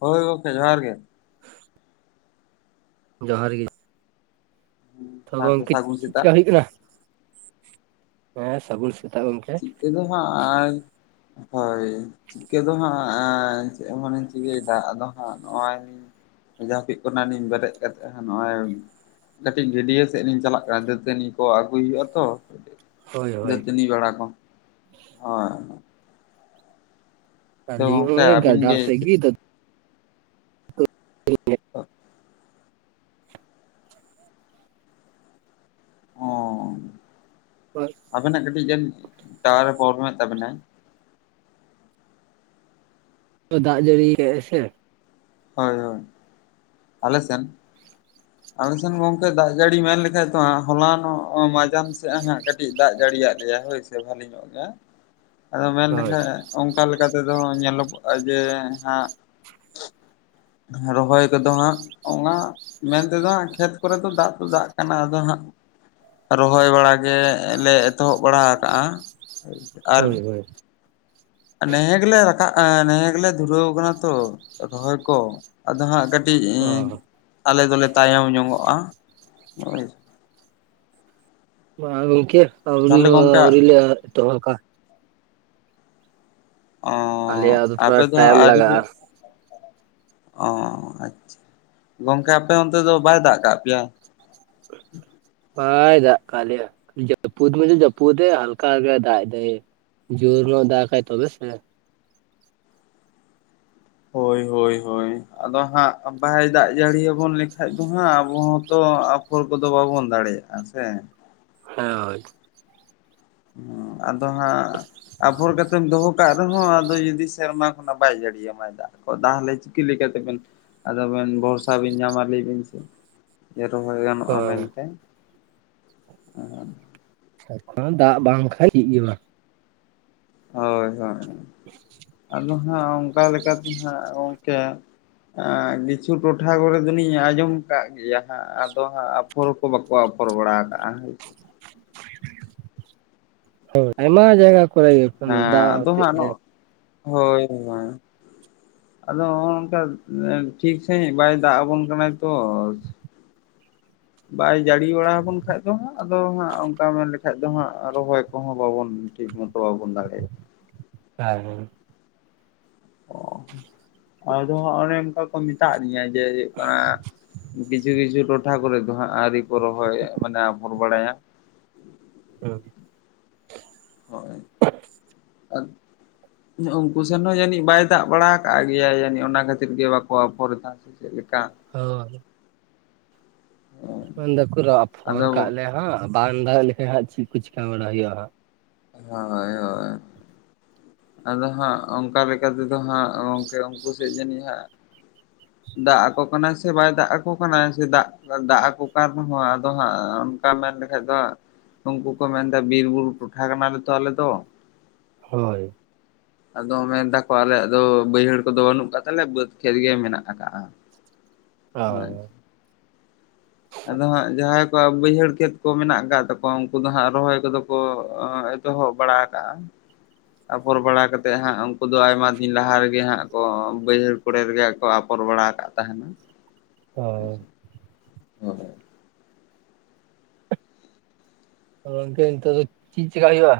ᱦᱳᱭ ᱜᱚᱝᱠᱮ ᱡᱚᱦᱟᱨ ᱜᱮ᱾ ᱡᱚᱦᱟᱨ ᱜᱤ, ᱛᱚ ᱥᱟᱶᱛᱮ ᱜᱚᱝᱠᱮ ᱥᱟᱹᱜᱩᱱ ᱪᱤᱜ ᱪᱤᱠᱟ ᱥᱮᱛᱟᱜ ᱦᱩᱭᱩᱜ ᱠᱟᱱᱟ? ᱦᱮᱸ ᱥᱟᱹᱜᱩᱱ ᱥᱮᱛᱟᱜ ᱜᱚᱝ--᱾ ᱪᱤᱠᱟᱹ ᱫᱚ ᱦᱟᱸᱜ, ᱟᱭ ᱦᱚᱭ ᱾ ᱪᱤᱠᱟᱹ ᱫᱚ ᱦᱟᱸᱜ ᱟᱧ ᱪᱮᱜ ᱦᱚᱸ ᱵᱟᱞᱤᱧ ᱪᱤᱠᱟᱹᱭ ᱫᱟ ᱟᱫᱚ ᱦᱟᱸᱜ ᱱᱚᱜ-ᱚᱭ ᱞᱤᱧ ᱼᱼ ᱡᱟᱯᱤᱜ ᱠᱷᱚᱱᱟᱜ ᱞᱤᱧ ᱵᱮᱨᱮᱫ ᱠᱟᱛᱮᱜ ᱦᱟᱸᱜ ᱱᱚᱜ-ᱚᱭᱼᱼ ᱠᱟᱹᱴᱤᱡ ᱜᱟᱹᱰᱭᱟᱹ ᱥᱮᱜ ᱞᱤᱧ ᱪᱟᱞᱟᱜ ᱠᱟᱱᱟ ᱫᱟᱹᱛᱟᱹᱱᱤ ᱠᱚ ᱟᱜᱩᱭ ᱦᱩᱭᱩᱜ-ᱟ ᱛᱚ ᱦᱳᱭ ᱾ ᱦᱳᱭ ᱫᱟᱹᱛᱟᱹᱱᱤ ᱵᱟᱲᱟ ᱠᱚ, ᱦᱚᱭ [unintelligible] ᱾ ᱟᱹᱞᱤᱧ ᱦᱚᱸᱜ-ᱚᱸᱭ ᱟᱹᱵᱤᱱ ᱜᱟᱰᱟ ᱜᱮ ᱥᱮᱜ ᱪᱮᱫ ᱜᱤ ᱫᱟᱹᱛᱼᱼ [inaudible] ᱚ [inaudible] ᱟᱵᱮᱱᱟᱜ ᱠᱟᱹᱴᱤᱡ ᱡᱟᱱᱤᱡ ᱴᱟᱣᱟᱨᱮ ᱯᱨᱚᱵᱞᱮᱢ ᱮᱫ ᱛᱟᱵᱮᱱᱟᱭ᱾ ᱛᱚ ᱫᱟᱜ ᱡᱟᱹᱲᱤ ᱠᱟᱜ ᱟᱭ ᱥᱮ᱾ ᱦᱳᱭ ᱦᱳᱭ, ᱟᱞᱮ ᱥᱮᱱ ᱟᱞᱮ ᱥᱮᱱ ᱜᱚᱝᱠᱮ ᱫᱟᱜ ᱡᱟᱹᱲᱤ ᱢᱮᱱ ᱞᱮᱠᱷᱟᱱ ᱫᱚ ᱦᱟᱸᱜ ᱦᱚᱞᱟ ᱱᱚᱜ ᱢᱟᱡᱟᱱ ᱥᱮᱱ ᱦᱟᱸᱜ ᱠᱟ ᱠᱟᱹᱴᱤᱡ ᱫᱟᱜ ᱡᱟᱹᱲᱤᱭᱟᱜ ᱞᱮᱭᱟᱭ ᱦᱳᱭ ᱥᱮ ᱵᱷᱟᱹᱞᱤ ᱧᱚᱜ ᱜᱮ᱾ ᱟᱫᱚ ᱢᱮᱱ ᱦᱳᱭ ᱞᱮᱠᱷᱟᱡ ᱚᱱᱠᱟ ᱞᱮᱠᱟ ᱛᱮᱫᱚ ᱧᱮᱞᱚᱜᱚᱜᱼᱟ ᱡᱮ ᱦᱟᱸᱜ ᱨᱚᱦᱚᱭ ᱠᱚᱫᱚ ᱦᱟᱸᱜ ᱚᱝᱟ ᱢᱮᱱ ᱛᱮᱫᱚ ᱦᱟᱸᱜ ᱠᱷᱮᱛ ᱠᱚᱨᱮ ᱫᱚ ᱫᱟᱜ ᱫᱚ ᱫᱟᱜ ᱠᱟᱱᱟ ᱟᱫᱚ ᱦᱟᱸᱜ ᱨᱚᱦᱚᱭ ᱵᱟᱲᱟ ᱜᱮ ᱞᱮ ᱮᱛᱚᱦᱚᱵ ᱵᱟᱲᱟ ᱠᱟᱜᱼᱟ, ᱟᱨ ᱦᱳᱭ ᱦᱳᱭ ᱱᱮᱦᱮ ᱜᱮᱞᱮ ᱨᱟᱠᱟᱵ ᱱᱮᱦᱮ ᱜᱮᱞᱮ ᱫᱷᱩᱨᱟᱹᱣ ᱟᱠᱟᱱᱟ ᱛᱚ ᱨᱚᱦᱚᱭ ᱠᱚ ᱾ ᱟᱫᱚ ᱦᱟᱸᱜ ᱠᱟᱹᱴᱤᱡ ᱚ ᱟᱞᱮ ᱫᱚᱞᱮ ᱛᱟᱭᱚᱢ ᱧᱚᱜᱚᱜᱼᱟ ᱦᱳᱭ [unintelligible] ᱾ ᱵᱟ ᱜᱚᱝᱠᱮ ᱟᱹᱣᱨᱤ ᱛᱟᱦᱚᱞᱮ ᱦᱚ ᱜᱚᱝᱠᱮ ᱟᱹᱣᱨᱤ ᱞᱮ ᱮᱛᱚ ᱦᱚᱠᱟ ᱾ ᱚᱸᱻ ᱟᱞᱮᱭᱟᱜ ᱛᱷᱚᱲᱟ ᱟᱯᱮ ᱫᱚ ᱦᱟᱸᱜ ᱴᱟᱭᱤᱢ ᱟᱹᱣᱨᱤ ᱯᱮ ᱞᱟᱜᱟᱜᱼᱟ ᱚᱸᱻ ᱟᱪᱷ ᱜᱚᱝᱠᱮ ᱟᱯᱮ ᱚᱱᱛᱮ ᱫᱚ ᱵᱟᱭ ᱫᱟᱜ ᱠᱟᱜ ᱯᱮᱭᱟ? [inaudible] ᱵᱟᱭ ᱫᱟᱜᱠᱟ ᱞᱮᱭᱟ ᱡᱟᱹᱯᱩᱛ ᱢᱚᱪᱚ ᱡᱟᱹᱯᱩᱛᱮᱼᱟ ᱦᱟᱞᱠᱟ ᱜᱮ ᱫᱟᱜ ᱮᱫᱟᱭ᱾ ᱡᱳᱨ ᱧᱚᱜ ᱫᱟᱜᱼᱟᱭ ᱛᱚᱵᱮ ᱥᱮ᱾ ᱦᱳᱭ, ᱦᱳᱭ, ᱦᱳᱭ, ᱟᱫᱚ ᱦᱟᱸᱜ ᱵᱟᱭ ᱫᱟᱜ ᱡᱟᱹᱲᱤ ᱟᱵᱚᱱ ᱞᱮᱠᱷᱟᱡ ᱫᱚ ᱦᱟᱸᱜ ᱟᱵᱚ ᱦᱚᱸ ᱛᱚ ᱟ ᱯᱷᱚᱨ ᱠᱚᱫᱚ ᱵᱟᱵᱚᱱ ᱫᱟᱲᱮᱭᱟᱜᱼᱟ ᱥᱮ᱾ ᱦᱮᱸᱼᱳᱭ᱾ ᱩᱸ ᱟᱫᱚ ᱦᱟᱸᱜ ᱟᱯᱷᱚᱨ ᱠᱟᱛᱮᱢ ᱫᱚᱦᱚ ᱠᱟᱜ ᱨᱮᱦᱚᱸ ᱟᱫᱚ ᱡᱩᱫᱤ ᱥᱮᱨᱢᱟ ᱠᱷᱚᱱᱟᱜ ᱵᱟᱭ ᱡᱟᱹᱲᱤᱭᱟᱢᱟᱭ ᱫᱟᱜ᱾ ᱛᱚ ᱛᱟᱦᱚᱞᱮ ᱪᱤᱠᱟᱹ ᱞᱮᱠᱟ ᱛᱮᱵᱮᱱ ᱟᱫᱚ ᱵᱮᱱ ᱵᱷᱚᱨᱥᱟ ᱵᱮᱧ ᱧᱟᱢᱟ ᱞᱟᱹᱭ ᱵᱤᱱ ᱥᱮ? ᱡᱮ ᱨᱚᱦᱚᱭ ᱜᱟᱱᱚᱜᱼᱟ ᱦᱳᱭ ᱢᱮᱱᱛᱮ᱾ [inaudible] ᱫᱟᱜ ᱵᱟᱝ ᱠᱷᱟᱱᱡ ᱪᱤᱜ ᱜᱮ ᱵᱟᱝ᱾ ᱦᱳᱭ ᱦᱳᱭ ᱟᱫᱚ ᱦᱟᱸᱜ ᱚᱝᱠᱟ ᱞᱮᱠᱟᱛᱮ ᱦᱟᱸᱜ ᱜᱚᱝᱠᱮ᱾ ᱟᱸ ᱱᱤᱪᱷᱩ ᱴᱚᱴᱷᱟ ᱠᱚᱨᱮ ᱫᱚᱞᱤᱧ ᱟᱸᱡᱚᱢ ᱠᱟᱜ ᱜᱮᱭᱟ ᱦᱟᱸᱜ ᱟᱫᱚ ᱦᱟᱸᱜ ᱟᱯ ᱯᱷᱚᱨ ᱠᱚ ᱵᱟᱠᱚ ᱟᱯᱷᱚᱨ ᱵᱟᱲᱟ ᱟᱠᱟᱜᱼᱟ᱾ ᱦᱳ ᱟᱭᱢᱟ ᱡᱟᱭᱜᱟ ᱠᱚᱨᱮ ᱜᱮ᱾ ᱫᱟᱜ ᱦᱮᱸ ᱟᱫᱚ ᱦᱚᱛᱮᱫ ᱦᱟᱸᱜ ᱜᱮ ᱱᱚᱜ ᱦᱳᱭ᱾ [inaudible] ᱟᱫᱚ ᱦᱚᱸ ᱚᱝᱠᱟ ᱴᱷᱤᱠ ᱥᱟᱹᱦᱤᱡ ᱵᱟᱭ ᱫᱟᱜ ᱟᱵᱚᱱ ᱠᱟᱱᱟᱭ ᱛᱚ᱾ ᱵᱟᱭ ᱡᱟᱹᱲᱤ ᱵᱟᱲᱟ ᱟᱵᱚᱱ ᱠᱷᱟᱡ ᱫᱚ ᱦᱟᱸᱜ ᱟᱫᱚ ᱦᱟᱸᱜ ᱚᱱᱠᱟ ᱢᱮᱱ ᱞᱮᱠᱷᱟᱡ ᱫᱚ ᱦᱟᱸᱜ ᱨᱚᱦᱚᱭ ᱠᱚᱦᱚᱸ ᱵᱟᱵᱚᱱ ᱴᱷᱤᱠ ᱢᱚᱛᱚ ᱵᱟᱵᱚᱱ ᱫᱟᱲᱮ [inaudible] ᱚ ᱟᱫᱚ ᱦᱟᱜ ᱚᱱᱮ ᱚᱱᱠᱟ ᱠᱚ ᱢᱮᱛᱟᱜ ᱞᱤᱧᱟ ᱡᱮ ᱦᱩᱭᱩᱜ ᱠᱟᱱᱟ ᱠᱤᱪᱷᱩ ᱠᱤᱪᱷᱩ ᱴᱚᱴᱷᱟ ᱠᱚᱨᱮ ᱫᱚ ᱦᱟᱜ ᱟᱹᱣᱨᱤ ᱠᱚ ᱨᱚᱦᱚᱭ ᱢᱟᱱᱮ ᱟᱯᱷᱚᱨ ᱵᱟᱲᱟᱭᱟ᱾ ᱟᱸ᱾ ᱦᱳᱭ᱾ [inaudible] ᱩᱱᱠᱩ ᱥᱮᱱ ᱦᱚᱸ ᱡᱟᱹᱱᱤᱡ ᱵᱟᱭ ᱫᱟᱜ ᱵᱟᱲᱟ ᱟᱠᱟᱜ ᱜᱮᱭᱟ ᱡᱟᱱᱤᱡ ᱚᱱᱟ ᱠᱷᱟᱹᱛᱤᱨ ᱜᱮ ᱵᱟᱠᱚ ᱟᱯᱷᱚᱨ ᱫᱟ᱾ ᱪᱮᱜ ᱞᱮᱠᱟ? ᱦᱳᱭ᱾ ᱢᱮᱱ ᱫᱟᱠᱚ ᱨᱟ ᱟᱯᱷᱚᱨ ᱟᱫᱚ ᱠᱟᱜ ᱞᱮ ᱦᱟᱸᱜ ᱵᱟᱝ ᱫᱟᱜ ᱞᱮᱠᱷᱟᱭ ᱦᱟᱸᱜ ᱪᱤ ᱠᱚ ᱪᱤᱠᱟ ᱵᱟᱲᱟ ᱦᱩᱭᱩᱜᱼᱟ ᱦᱟᱸᱜ᱾ ᱦᱳᱭ ᱦᱳᱭ᱾ ᱟᱫᱚ ᱦᱟᱸᱜ ᱚᱱᱠᱟ ᱞᱮᱠᱟ ᱛᱮᱫᱚ ᱦᱟᱸᱜ ᱜᱚᱝᱠᱮ ᱩᱱᱠᱩ ᱥᱮᱡ ᱡᱟᱱᱤᱡ ᱦᱟᱸᱜ ᱫᱟᱜ ᱟᱠᱚ ᱠᱟᱱᱟᱭ ᱥᱮ ᱵᱟᱭ ᱫᱟᱜ ᱟᱠᱚ ᱠᱟᱱᱟ, ᱥᱮ ᱫᱟᱜ ᱫᱟᱜ ᱟᱠᱚ ᱠᱟᱱ ᱨᱮᱦᱚᱸ ᱟᱫᱚ ᱦᱟᱸᱜ ᱚᱱᱠᱟ ᱢᱮᱱ ᱞᱮᱠᱷᱟᱡ ᱫᱚ ᱩᱱᱠᱩ ᱠᱚ ᱢᱮᱱᱫᱟ ᱵᱤᱨ ᱵᱩᱨᱩ ᱴᱚᱴᱷᱟ ᱠᱟᱱᱟᱞᱮ ᱛᱚ ᱟᱞᱮ ᱫᱚ᱾ ᱦᱳᱭ ᱟᱫᱚ ᱢᱮᱱ ᱫᱟᱠᱚ ᱟᱞᱮᱭᱟᱜ ᱫᱚ ᱵᱟᱹᱭᱦᱟᱹᱲ ᱠᱚᱫᱚ ᱵᱟᱹᱱᱩᱜ ᱟᱠᱟᱫ ᱛᱟᱞᱮᱭᱟ ᱵᱟᱹᱫᱽ ᱠᱷᱮᱛ ᱜᱮ ᱢᱮᱱᱟᱜ ᱟᱠᱟᱜᱼᱟ ᱦᱳᱭ ᱟᱫᱚ ᱦᱟᱸᱜ ᱡᱟᱦᱟᱸ ᱚᱠᱟ ᱵᱟᱹᱭᱦᱟᱹᱲ ᱠᱷᱮᱛ ᱠᱚ ᱢᱮᱱᱟᱜ ᱟᱠᱟᱫ ᱛᱟᱠᱚᱣᱟ ᱩᱱᱠᱩ ᱫᱚ ᱦᱟᱸᱜ ᱨᱚᱦᱚᱭ ᱠᱚᱫᱚ ᱠᱚ ᱮᱛᱚᱦᱚᱵ ᱵᱟᱲᱟ ᱠᱟᱜᱼᱟ ᱟᱯᱚᱨ ᱵᱟᱲᱟ ᱠᱟᱛᱮᱫ ᱦᱟᱸᱜ ᱩᱱᱠᱩ ᱫᱚ ᱟᱭᱢᱟ ᱫᱤᱱ ᱞᱟᱦᱟ ᱨᱮᱜᱮ ᱦᱟᱸᱜ ᱠᱚ ᱵᱟᱹᱭᱦᱟᱹᱲ [unintelligible] ᱮᱨᱜᱮ ᱠᱚ ᱟᱯᱚᱨ ᱵᱟᱲᱟ ᱟᱠᱟᱫ ᱛᱟᱦᱮᱱᱟ ᱦᱚᱭ [unintelligible] ᱜᱚᱝᱠᱮ ᱱᱤᱛᱚᱜ ᱫᱚ ᱪᱤᱫ ᱪᱤᱠᱟ ᱦᱩᱭᱩᱜ -ᱟ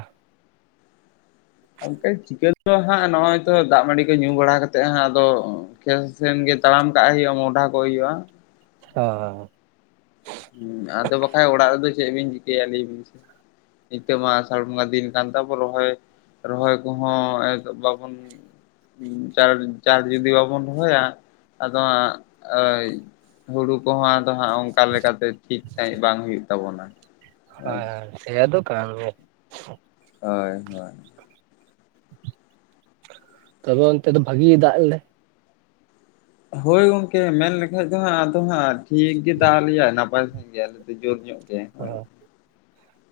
ᱜᱚᱝᱠᱮ ᱪᱤᱠᱟᱹ ᱫᱚ ᱦᱟᱸᱜ ᱱᱚᱜᱼᱚᱭ ᱛᱚ ᱫᱟᱜ ᱢᱟᱰᱤ ᱠᱚ ᱧᱩ ᱵᱟᱲᱟ ᱠᱟᱛᱮᱜ ᱦᱟᱸᱜ ᱟᱫᱚ ᱠᱷᱮᱛ ᱥᱮᱱ ᱜᱮ ᱛᱟᱲᱟᱢ ᱠᱟᱜ ᱦᱩᱭᱩᱜᱼᱟ ᱢᱚᱦᱰᱟ ᱠᱚᱜ ᱦᱩᱭᱩᱜᱼᱟ ᱦᱚ ᱦᱚ ᱦᱚ ᱦᱢᱸ ᱟᱫᱚ ᱵᱟᱠᱷᱟᱡ ᱚᱲᱟᱜ ᱨᱮᱫᱚ ᱪᱮᱫ ᱵᱤᱱ ᱪᱤᱠᱟᱹᱭᱟ ᱞᱟᱹᱭ ᱵᱤᱱ ᱥᱮ ᱱᱤᱛᱚᱜ ᱢᱟ ᱟᱥᱟᱲ ᱵᱚᱸᱜᱟ ᱫᱤᱱ ᱠᱟᱱ ᱛᱟᱵᱚ ᱨᱚᱦᱚᱭ ᱨᱚᱦᱚᱭ ᱠᱚᱦᱚᱸ ᱮᱠ ᱵᱟᱵᱚᱱ ᱦᱩᱸ ᱪᱟᱲ ᱪᱟᱲ ᱡᱩᱫᱤ ᱵᱟᱵᱚᱱ ᱨᱚᱦᱚᱭᱟ ᱟᱫᱚ ᱦᱟᱸᱜ ᱟᱹᱭ ᱦᱩᱲᱩ ᱠᱚᱦᱚᱸ ᱟᱫᱚ ᱦᱟᱸᱜ ᱚᱱᱠᱟ ᱞᱮᱠᱟᱛᱮ ᱴᱷᱤᱠ ᱥᱟᱺᱦᱤᱡ ᱵᱟᱝ ᱦᱩᱭᱩᱜ ᱛᱟᱵᱚᱱᱟ ᱦᱳᱭ ᱥᱮᱭ ᱟᱫᱚ ᱠᱟᱱ ᱜᱮᱭᱟ ᱾ ᱦᱚᱭ ᱦᱚᱭ ᱛᱚᱵᱮ ᱚᱱᱛᱮ ᱫᱚ ᱵᱷᱟᱜᱤ ᱜᱮ ᱫᱟᱜ ᱞᱮᱫᱟᱭ ᱦᱳᱭ ᱜᱚᱢᱠᱮ ᱢᱮᱱᱞᱮᱠᱷᱟᱡ ᱫᱚ ᱦᱟᱸᱜ ᱟᱫᱚ ᱦᱟᱸᱜ ᱴᱷᱤᱠ ᱜᱮ ᱫᱟᱜ ᱟᱞᱮᱭᱟ ᱱᱟᱯᱟᱭ ᱥᱟᱺᱦᱤᱡ ᱫᱤᱭᱮ ᱟᱞᱮ ᱫᱚ ᱡᱳᱨ ᱧᱚᱜ ᱜᱮ ᱦᱳᱭ ᱚᱦᱚ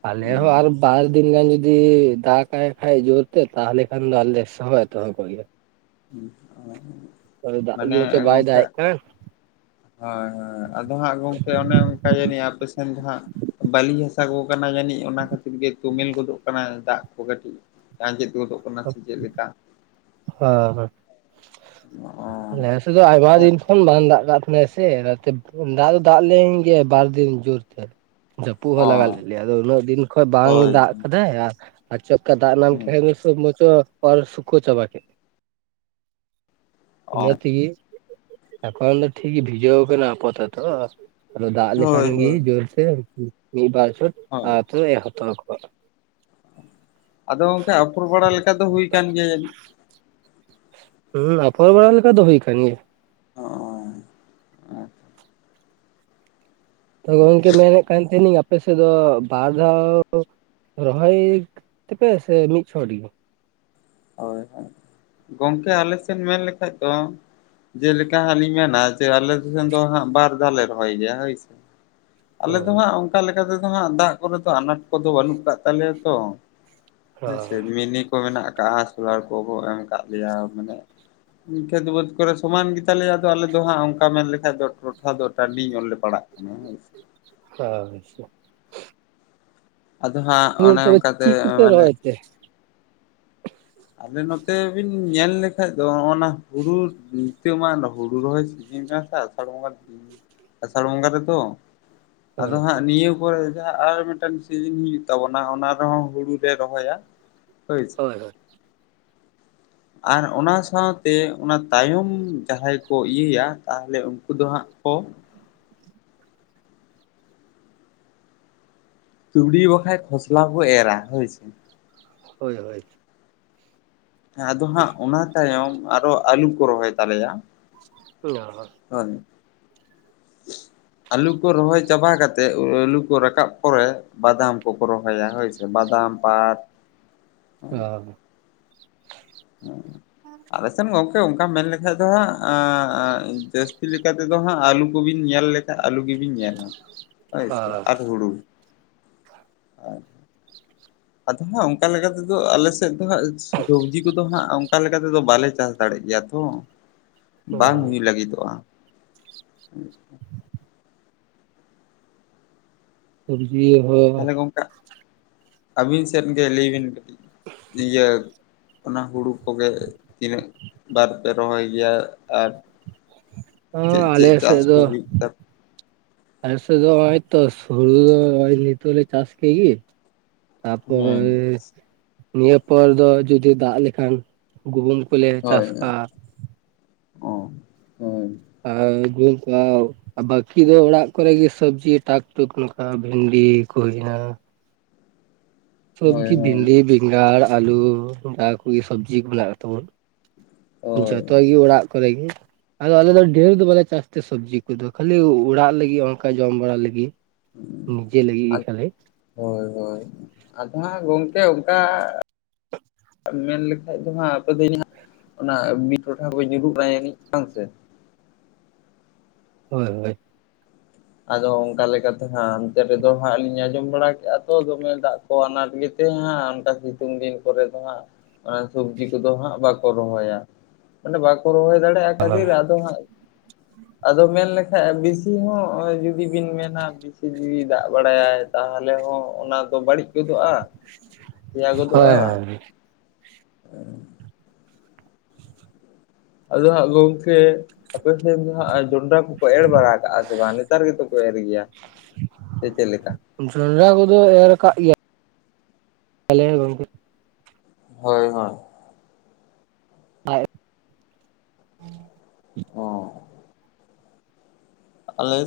ᱟᱞᱮ ᱦᱚᱸ ᱦᱩᱸ ᱟᱨ ᱵᱟᱨ ᱫᱤᱱ ᱜᱟᱱ ᱡᱩᱫᱤ ᱫᱟᱜᱟᱭ ᱠᱷᱟᱡ ᱡᱳᱨ ᱛᱮ ᱛᱟᱦᱚᱞᱮ ᱠᱷᱟᱱ ᱫᱚ ᱟᱞᱮᱥᱟᱶ ᱮᱛᱚᱦᱚᱜ ᱦᱳᱭᱳᱜᱼᱟ ᱦᱢᱸ ᱟ [unintelligible] ᱟᱫᱚ ᱫᱟᱜ ᱜᱮᱪᱚ ᱵᱟᱭ ᱫᱟᱜ ᱮᱜ ᱠᱟᱱ ᱦᱚᱭ ᱦᱚᱭ ᱟᱫᱚ ᱦᱟᱸᱜ ᱜᱚᱝᱠᱮ ᱚᱱᱮ ᱚᱱᱠᱟ ᱡᱟᱹᱱᱤᱡ ᱟᱯᱮᱥᱮᱱ ᱫᱚ ᱦᱟᱸᱜ ᱵᱟᱹᱞᱤ ᱦᱟᱥᱟ ᱢᱮᱥᱟ ᱟᱹᱜᱩ ᱠᱟᱱᱟ ᱡᱟᱹᱱᱤᱡ ᱚᱱᱟ ᱠᱷᱟᱹᱛᱤᱨ ᱜᱮ ᱛᱩᱢᱮᱞ ᱜᱚᱫᱚᱜ ᱠᱟᱱᱟ ᱫᱟᱜ ᱠᱚ ᱠᱟᱴᱤᱡ ᱟᱡᱮᱸᱫ ᱜᱚᱫᱚᱜ ᱠᱟᱱᱟ ᱥᱮ ᱪᱮᱫ ᱞᱮᱠᱟ ᱦᱚᱸ ᱦᱚᱸ ᱱᱮᱥ ᱱᱚᱛᱮ ᱫᱚ ᱟᱭᱢᱟ ᱫᱤᱱ ᱠᱷᱚᱱ ᱵᱟᱝ ᱫᱟᱜ ᱠᱟᱜ ᱛᱟᱦᱮᱱᱟ ᱥᱮ ᱚᱱᱟᱛᱮ ᱫᱟᱜ ᱫᱚ ᱫᱟᱜ ᱞᱮᱱ ᱜᱮ ᱵᱟᱨ ᱫᱤᱱ ᱡᱳᱨ ᱛᱮ ᱠᱷᱢ [unintelligible] ᱡᱟᱹᱯᱩᱫ ᱮ ᱞᱟᱜᱟᱣ ᱚ ᱞᱮᱫ ᱞᱮᱭᱟ, ᱟᱫᱚ ᱩᱱᱟᱹᱜ ᱫᱤᱱ ᱠᱷᱚᱱ ᱵᱟᱝ ᱦᱳᱭ ᱫᱟᱜ ᱟᱠᱟᱫᱟᱭ ᱟᱨ ᱪᱮᱫᱠᱟ ᱫᱟᱜ ᱱᱟᱢ ᱦᱩᱸ ᱠᱮᱜᱼᱟᱭᱱᱤ ᱾ [unintelligible] ᱪᱟᱵᱟ ᱠᱮᱫ ᱚ ᱤᱱᱟᱹ ᱛᱮᱜᱤ, ᱮᱠᱷᱚᱱ ᱴᱷᱤᱠ ᱵᱷᱤᱡᱟᱣ ᱠᱟᱱᱟ ᱟᱯᱟᱛᱚᱛᱚ ᱾ ᱟᱫᱚ ᱫᱟᱜ ᱞᱮᱠᱷᱟᱱ ᱦᱳᱭ ᱜᱮ ᱦᱳᱭ ᱡᱳᱨ ᱛᱮ ᱢᱤᱫ ᱵᱟᱨ ᱪᱷᱚᱴ ᱦᱳᱭ ᱟᱫᱚᱭ ᱦᱟᱛᱟᱣ ᱠᱚᱣᱟᱭ ᱾ ᱟᱫᱚ ᱜᱚᱢᱠᱮ ᱟᱯᱷᱩᱨ ᱵᱟᱲᱟ ᱞᱮᱠᱟ ᱫᱚ ᱦᱩᱭ ᱠᱟᱱ ᱜᱮᱭᱟ ᱡᱟᱱᱤᱡ? ᱦᱩᱸ ᱟᱯᱷᱚᱨ ᱵᱟᱲᱟ ᱞᱮᱠᱟ ᱫᱚ ᱦᱩᱭ ᱠᱟᱱ ᱜᱮᱭᱟ ᱾ ᱚ ᱟᱪᱪᱷᱟ ᱛᱚ ᱜᱚᱢᱠᱮ ᱢᱮᱱᱮᱫ ᱠᱟᱱ ᱛᱟᱦᱮᱱᱤᱧ ᱟᱯᱮ ᱥᱮᱫ ᱫᱚ ᱵᱟᱨ ᱫᱷᱟᱣᱼᱼ ᱨᱚᱦᱚᱭ ᱛᱮᱯᱮ ᱥᱮ ᱢᱤᱫ ᱪᱷᱚᱴ ᱜᱮ? ᱦᱳᱭ ᱦᱳᱭ ᱜᱚᱝᱠᱮ ᱟᱞᱮᱥᱮᱫ ᱢᱮᱱ ᱞᱮᱠᱷᱟᱡ ᱫᱚᱼᱼ ᱡᱮ ᱞᱮᱠᱟ ᱦᱟᱞᱤᱧ ᱢᱮᱱᱟ ᱡᱮ ᱟᱞᱮ ᱫᱤᱥᱚᱢ ᱫᱚ ᱦᱟᱜ ᱵᱟᱨ ᱫᱷᱟᱣ ᱞᱮ ᱨᱚᱦᱚᱭ ᱜᱮᱭᱟ ᱦᱳᱭ ᱥᱮ ᱾ ᱟᱞᱮ ᱫᱚ ᱦᱳᱭ ᱦᱟᱸᱜ ᱚᱱᱠᱟ ᱞᱮᱠᱟ ᱛᱮᱫᱚ ᱦᱟᱸᱜ ᱫᱟᱜ ᱠᱚᱨᱮ ᱫᱚ ᱟᱱᱟᱴ ᱠᱚᱫᱚ ᱵᱟᱹᱱᱩᱜ ᱠᱟᱜ ᱛᱟᱞᱮᱭᱟ ᱛᱚ ᱾ ᱦᱳᱭᱥᱮ ᱦᱳᱭ ᱢᱤᱱᱤ ᱠᱚ ᱢᱮᱱᱟᱜ ᱟᱠᱟᱜᱼᱟ, ᱥᱳᱞᱟᱨ ᱠᱚᱠᱚ ᱮᱢ ᱟᱠᱟᱫ ᱞᱮᱭᱟ, ᱢᱟᱱᱮᱼᱼ ᱠᱷᱮᱛ ᱵᱟᱹᱫᱽ ᱠᱚᱨᱮ ᱥᱚᱢᱟᱱ ᱜᱮ ᱛᱟᱞᱮᱭᱟ ᱟᱫᱚ ᱟᱞᱮ ᱫᱚ ᱦᱟᱸᱜ ᱚᱱᱠᱟ ᱢᱮᱱ ᱞᱮᱠᱷᱟᱡ ᱫᱚ ᱾ ᱴᱚᱴᱷᱟ ᱫᱚ ᱴᱟ. ᱱᱰᱤ ᱧᱚᱜ ᱞᱮ ᱯᱟᱲᱟᱜ ᱠᱟᱱᱟ ᱦᱳᱭᱥᱮ᱾ ᱟᱪᱪᱷᱟ ᱟᱫᱚ ᱦᱟᱸᱜ ᱦᱳᱭ ᱚᱱᱮ ᱛᱚᱵᱮ ᱚᱱᱠᱟ ᱛᱮ ᱪᱮᱫ ᱮᱸ ᱠᱚᱯᱮ ᱢᱟᱱᱮ ᱨᱚᱦᱚᱭ ᱛᱮ ᱟᱞᱮ ᱱᱚᱛᱮ ᱵᱤᱱ ᱧᱮᱞ ᱞᱮᱠᱷᱟᱡ ᱫᱚ ᱦᱚᱼᱚᱱᱟ ᱦᱩᱲᱩ ᱱᱤᱛᱟ ᱢᱟ ᱦᱩᱲᱩ ᱨᱚᱦᱚᱭ ᱥᱤᱡᱤᱱ ᱠᱟᱱᱟ ᱥᱮ ᱟᱥᱟᱲ ᱵᱚᱸᱜᱟ [inaudible] ᱟᱥᱟᱲ ᱵᱚᱸᱜᱟ ᱨᱮᱫᱚ ᱟᱫᱚ ᱦᱳᱭ ᱦᱟᱸᱜ ᱱᱤᱭᱟᱹ ᱯᱚᱼᱮ ᱡᱟᱦᱟᱸ ᱟᱨ ᱢᱤᱴᱮᱱ ᱥᱤᱡᱤᱱ ᱦᱤᱡᱩᱜ ᱛᱟᱵᱚᱱᱟ ᱚᱱᱟ ᱨᱮᱦᱚᱸ ᱦᱩᱲᱩ ᱞᱮ ᱨᱚᱦᱚᱭᱟ᱾ ᱦᱳᱭ ᱦᱳᱭ᱾ ᱟᱨ ᱚᱱᱟ ᱥᱟᱶᱛᱮ ᱚᱱᱟ ᱛᱟᱭᱚᱢ ᱡᱟᱦᱟᱸᱭ ᱠᱚ ᱤᱭᱟᱹᱭᱟ ᱛᱟᱦᱚᱞᱮ ᱩᱱᱠᱩ ᱫᱚ ᱦᱟᱸᱜ ᱠᱚ ᱛᱩᱞᱤ ᱵᱟᱠᱷᱟᱭ ᱠᱷᱚᱥᱞᱟ ᱠᱚ ᱮᱨᱟ, ᱦᱳᱭ ᱥᱮ᱾ ᱦᱳᱭ ᱦᱳᱭ᱾ ᱦᱮ ᱟᱫᱚ ᱦᱟᱸᱜ ᱚᱱᱟ ᱛᱟᱭᱚᱢ ᱟᱨᱦᱚᱸ ᱟᱹᱞᱩ ᱠᱚ ᱨᱚᱦᱚᱭ ᱛᱟᱞᱮᱭᱟ᱾ [unintelligible] [unintelligible] ᱟᱹᱞᱩ ᱠᱚ ᱨᱚᱦᱚᱭ ᱪᱟᱵᱟ ᱠᱟᱛᱮᱜ ᱟᱹᱞᱩ ᱠᱚ ᱨᱟᱠᱟᱵ ᱯᱚᱨᱮ᱾ ᱵᱟᱫᱟᱢ ᱠᱚᱠᱚ ᱨᱚᱦᱚᱭᱟ ᱦᱳᱭ ᱥᱮ ᱵᱟᱫᱟᱢ, ᱯᱟᱴ᱾ [inaudible] [inaudible] ᱟᱞᱮ ᱥᱮᱫ ᱜᱚᱝᱠᱮ ᱚᱝᱠᱟ ᱢᱮᱱ ᱞᱮᱠᱷᱟᱡ ᱫᱚ ᱦᱟᱸᱜ ᱮᱸᱜ ᱟᱸᱜ ᱡᱟᱹᱥᱛᱤ ᱞᱮᱠᱟ ᱛᱮᱫᱚ ᱦᱟᱸᱜ ᱟᱹᱞᱩ ᱠᱚᱵᱤᱱ ᱧᱮᱞ ᱞᱮ ᱟᱹᱞᱩ ᱜᱮᱵᱤᱱ ᱧᱮᱞᱟ ᱦᱳᱭ ᱥᱮ ᱟᱨ ᱦᱩᱲᱩ᱾ ᱟᱫᱚ ᱦᱟᱸᱜ ᱚᱝᱠᱟ ᱞᱮᱠᱟᱛᱮᱫᱚ ᱟᱞᱮ ᱥᱮᱫ ᱫᱚ ᱦᱟᱸᱜ ᱥᱚᱵᱽᱡᱤ ᱠᱚᱫᱚ ᱦᱟᱸᱜ ᱚᱝᱠᱟ ᱞᱮᱠᱟᱛᱮᱫᱚ ᱵᱟᱞᱮ ᱪᱟᱥ ᱫᱟᱲᱮᱜ ᱜᱮᱭᱟ ᱛᱚ᱾ ᱵᱟᱝ ᱦᱳᱭ ᱦᱩᱭ ᱞᱟᱹᱜᱤᱫᱚᱜᱼᱟ, ᱟᱪᱪᱷᱟ᱾ ᱥᱚᱵᱽᱡᱤ [unintelligible] ᱛᱟᱦᱚᱞᱮ ᱜᱚᱝᱠᱮ ᱟᱹᱵᱤᱱ ᱥᱮᱫ ᱜᱮ ᱞᱟᱹᱭᱵᱮᱱ ᱠᱟᱹᱴᱤᱡ ᱤᱭᱟᱹ ᱚᱱᱟ ᱦᱩᱲᱩ ᱠᱚᱜᱮ ᱛᱤᱱᱟᱹᱜ ᱵᱟᱨ ᱯᱮ ᱨᱚᱦᱚᱭ ᱜᱮᱭᱟ ᱟᱨ ᱪᱮᱫ ᱦᱚᱸ ᱟᱞᱮ ᱪᱮᱫ ᱪᱟᱥ ᱠᱚ ᱦᱩᱭᱩᱜ [unintelligible] ᱟᱞᱮᱥᱮᱫ ᱫᱚ ᱱᱚᱜ-ᱚᱭ ᱛᱚ ᱦᱩᱲᱩ ᱱᱚᱜ-ᱚᱭ ᱱᱤᱛᱚᱜ ᱞᱮ ᱪᱟᱥ ᱠᱮᱫᱜᱮ ᱛᱟᱨᱯᱚᱨ ᱦᱮᱸ ᱱᱤᱭᱟᱹ ᱯᱚᱨ ᱫᱚ ᱡᱩᱫᱤ ᱫᱟᱜ ᱞᱮᱠᱷᱟᱱ ᱜᱩᱦᱩᱢ ᱠᱚᱞᱮ ᱪᱟᱥ ᱦᱳᱭ ᱠᱟᱜ-ᱟ ᱚ, ᱦᱳᱭ᱾ ᱟᱨ ᱜᱟᱹᱭ ᱠᱚ ᱵᱟᱠᱤ ᱫᱚ ᱚᱲᱟᱜ ᱠᱚᱨᱮᱜᱮ ᱥᱚᱵᱽᱡᱤ ᱴᱟᱠ-ᱴᱩᱠ ᱱᱚᱝᱠᱟ ᱵᱷᱤᱱᱰᱤ ᱠᱚ ᱦᱩᱭᱱᱟ ᱦᱳᱭ ᱥᱚᱵᱽᱡᱤ ᱦᱳᱭ ᱵᱷᱤᱱᱰᱤ, ᱵᱮᱸᱜᱟᱲ, ᱟᱹᱞᱩ ᱡᱟ ᱠᱚ ᱥᱚᱵᱽᱡᱤ ᱢᱮᱱᱟᱜ ᱛᱟᱵᱚᱱ ᱦᱳᱭ ᱡᱚᱛᱚ ᱜᱮ ᱚᱲᱟᱜ ᱠᱚᱨᱮ ᱜᱮ ᱟᱫᱚ ᱟᱞᱮ ᱫᱚ ᱰᱷᱮᱨ ᱫᱚ ᱵᱟᱞᱮ ᱪᱟᱥ ᱛᱮ ᱥᱚᱵᱽᱡᱤ ᱠᱚᱫᱚ ᱠᱷᱟᱞᱤ ᱚᱲᱟᱜ ᱞᱟᱹᱜᱤᱫ ᱚᱝᱠᱟ ᱡᱚᱢ ᱵᱟᱲᱟ ᱞᱟᱹᱜᱤᱫ᱾ ᱱᱤᱡᱮ ᱞᱟᱹᱜᱤᱫᱤ ᱜᱮ ᱠᱷᱟᱞᱤ ᱦᱳᱭ ᱦᱳᱭ ᱟᱫᱚ ᱦᱟᱸᱜ ᱜᱚᱝᱠᱮ ᱚᱝᱠᱟ [inaudible] ᱢᱮᱱ ᱞᱮᱠᱷᱟᱡ ᱫᱚ ᱦᱟᱸᱜ ᱟᱯᱮ ᱫᱚ ᱦᱟᱸᱜ ᱚᱱᱟ ᱵᱤᱨ ᱴᱚᱴᱷᱟ ᱠᱚᱧ ᱩᱫᱩᱜ ᱟᱭᱟ ᱱᱤᱡ ᱵᱟᱝ ᱥᱮ ᱦᱳᱭ᱾ ᱟᱫᱚ ᱚᱝᱠᱟ ᱞᱮᱠᱟᱛᱮ ᱦᱟᱸᱜ ᱚᱱᱛᱮ ᱨᱮᱫᱚ ᱦᱟᱸᱜ ᱞᱤᱧ ᱟᱸᱡᱚᱢ ᱵᱟᱲᱟ ᱠᱮᱜᱼᱟ ᱛᱚ ᱫᱚᱢᱮ ᱫᱟᱜ ᱠᱚ ᱟᱱᱟᱴ ᱜᱮᱛᱮ ᱦᱮᱸ ᱚᱱᱠᱟ ᱥᱤᱛᱩᱝ ᱫᱤᱱ ᱠᱚ ᱫᱚ ᱦᱟᱸᱜ ᱚᱱᱟ ᱥᱚᱵᱽᱡᱤ ᱠᱚᱫᱚ ᱦᱟᱸᱜ ᱵᱟᱠᱚ ᱨᱚᱦᱚᱭᱟ ᱢᱟᱱᱮ ᱵᱟᱠᱚ ᱨᱚᱦᱚᱭ ᱫᱟᱲᱮᱭᱟᱜᱼᱟ ᱠᱷᱟᱹᱛᱤᱨ ᱟᱫᱚ ᱦᱟᱸᱜ ᱟᱫᱚ ᱢᱮᱱ ᱞᱮᱠᱷᱟᱡ ᱵᱤᱥᱤ ᱦᱚᱸ ᱱᱚᱜᱼᱚᱭ ᱡᱩᱫᱤ ᱵᱤᱱ ᱢᱮᱱᱟ ᱵᱤᱥᱤ ᱡᱩᱫᱤ ᱫᱟᱜ ᱵᱟᱲᱟᱭᱟᱭ ᱛᱟᱦᱚᱞᱮ ᱦᱚᱸ ᱚᱱᱟᱫᱚ ᱵᱟᱹᱲᱤᱡ ᱜᱚᱫᱚᱜᱼᱟ, ᱥᱮᱭᱟ ᱦᱳᱭ ᱜᱚᱫᱚᱜᱼᱟ ᱦᱳᱭ ᱟᱫᱚ ᱦᱟᱸᱜ ᱜᱚᱝᱠᱮ ᱟᱯᱮ ᱥᱮᱫ ᱫᱚ ᱦᱟᱸᱜ ᱡᱚᱸᱰᱨᱟ ᱠᱚᱠᱚ ᱮᱨ ᱵᱟᱲᱟ ᱟᱠᱟᱜ-ᱟ ᱥᱮ ᱵᱟᱝ ᱱᱮᱛᱟᱨ ᱜᱮᱛᱚ ᱠᱚ ᱮᱨ ᱜᱮᱭᱟ᱾ ᱥᱮ ᱪᱮᱫ ᱞᱮᱠᱟ? ᱡᱚᱸᱰᱨᱟ ᱠᱚᱫᱚ ᱮᱨᱟᱠᱟᱫ ᱜᱮᱭᱟ ᱞᱮ ᱜᱚᱝᱠᱮ ᱦᱳᱭ ᱦᱳᱭ᱾ [unintelligible] ᱚ ᱟᱞᱮ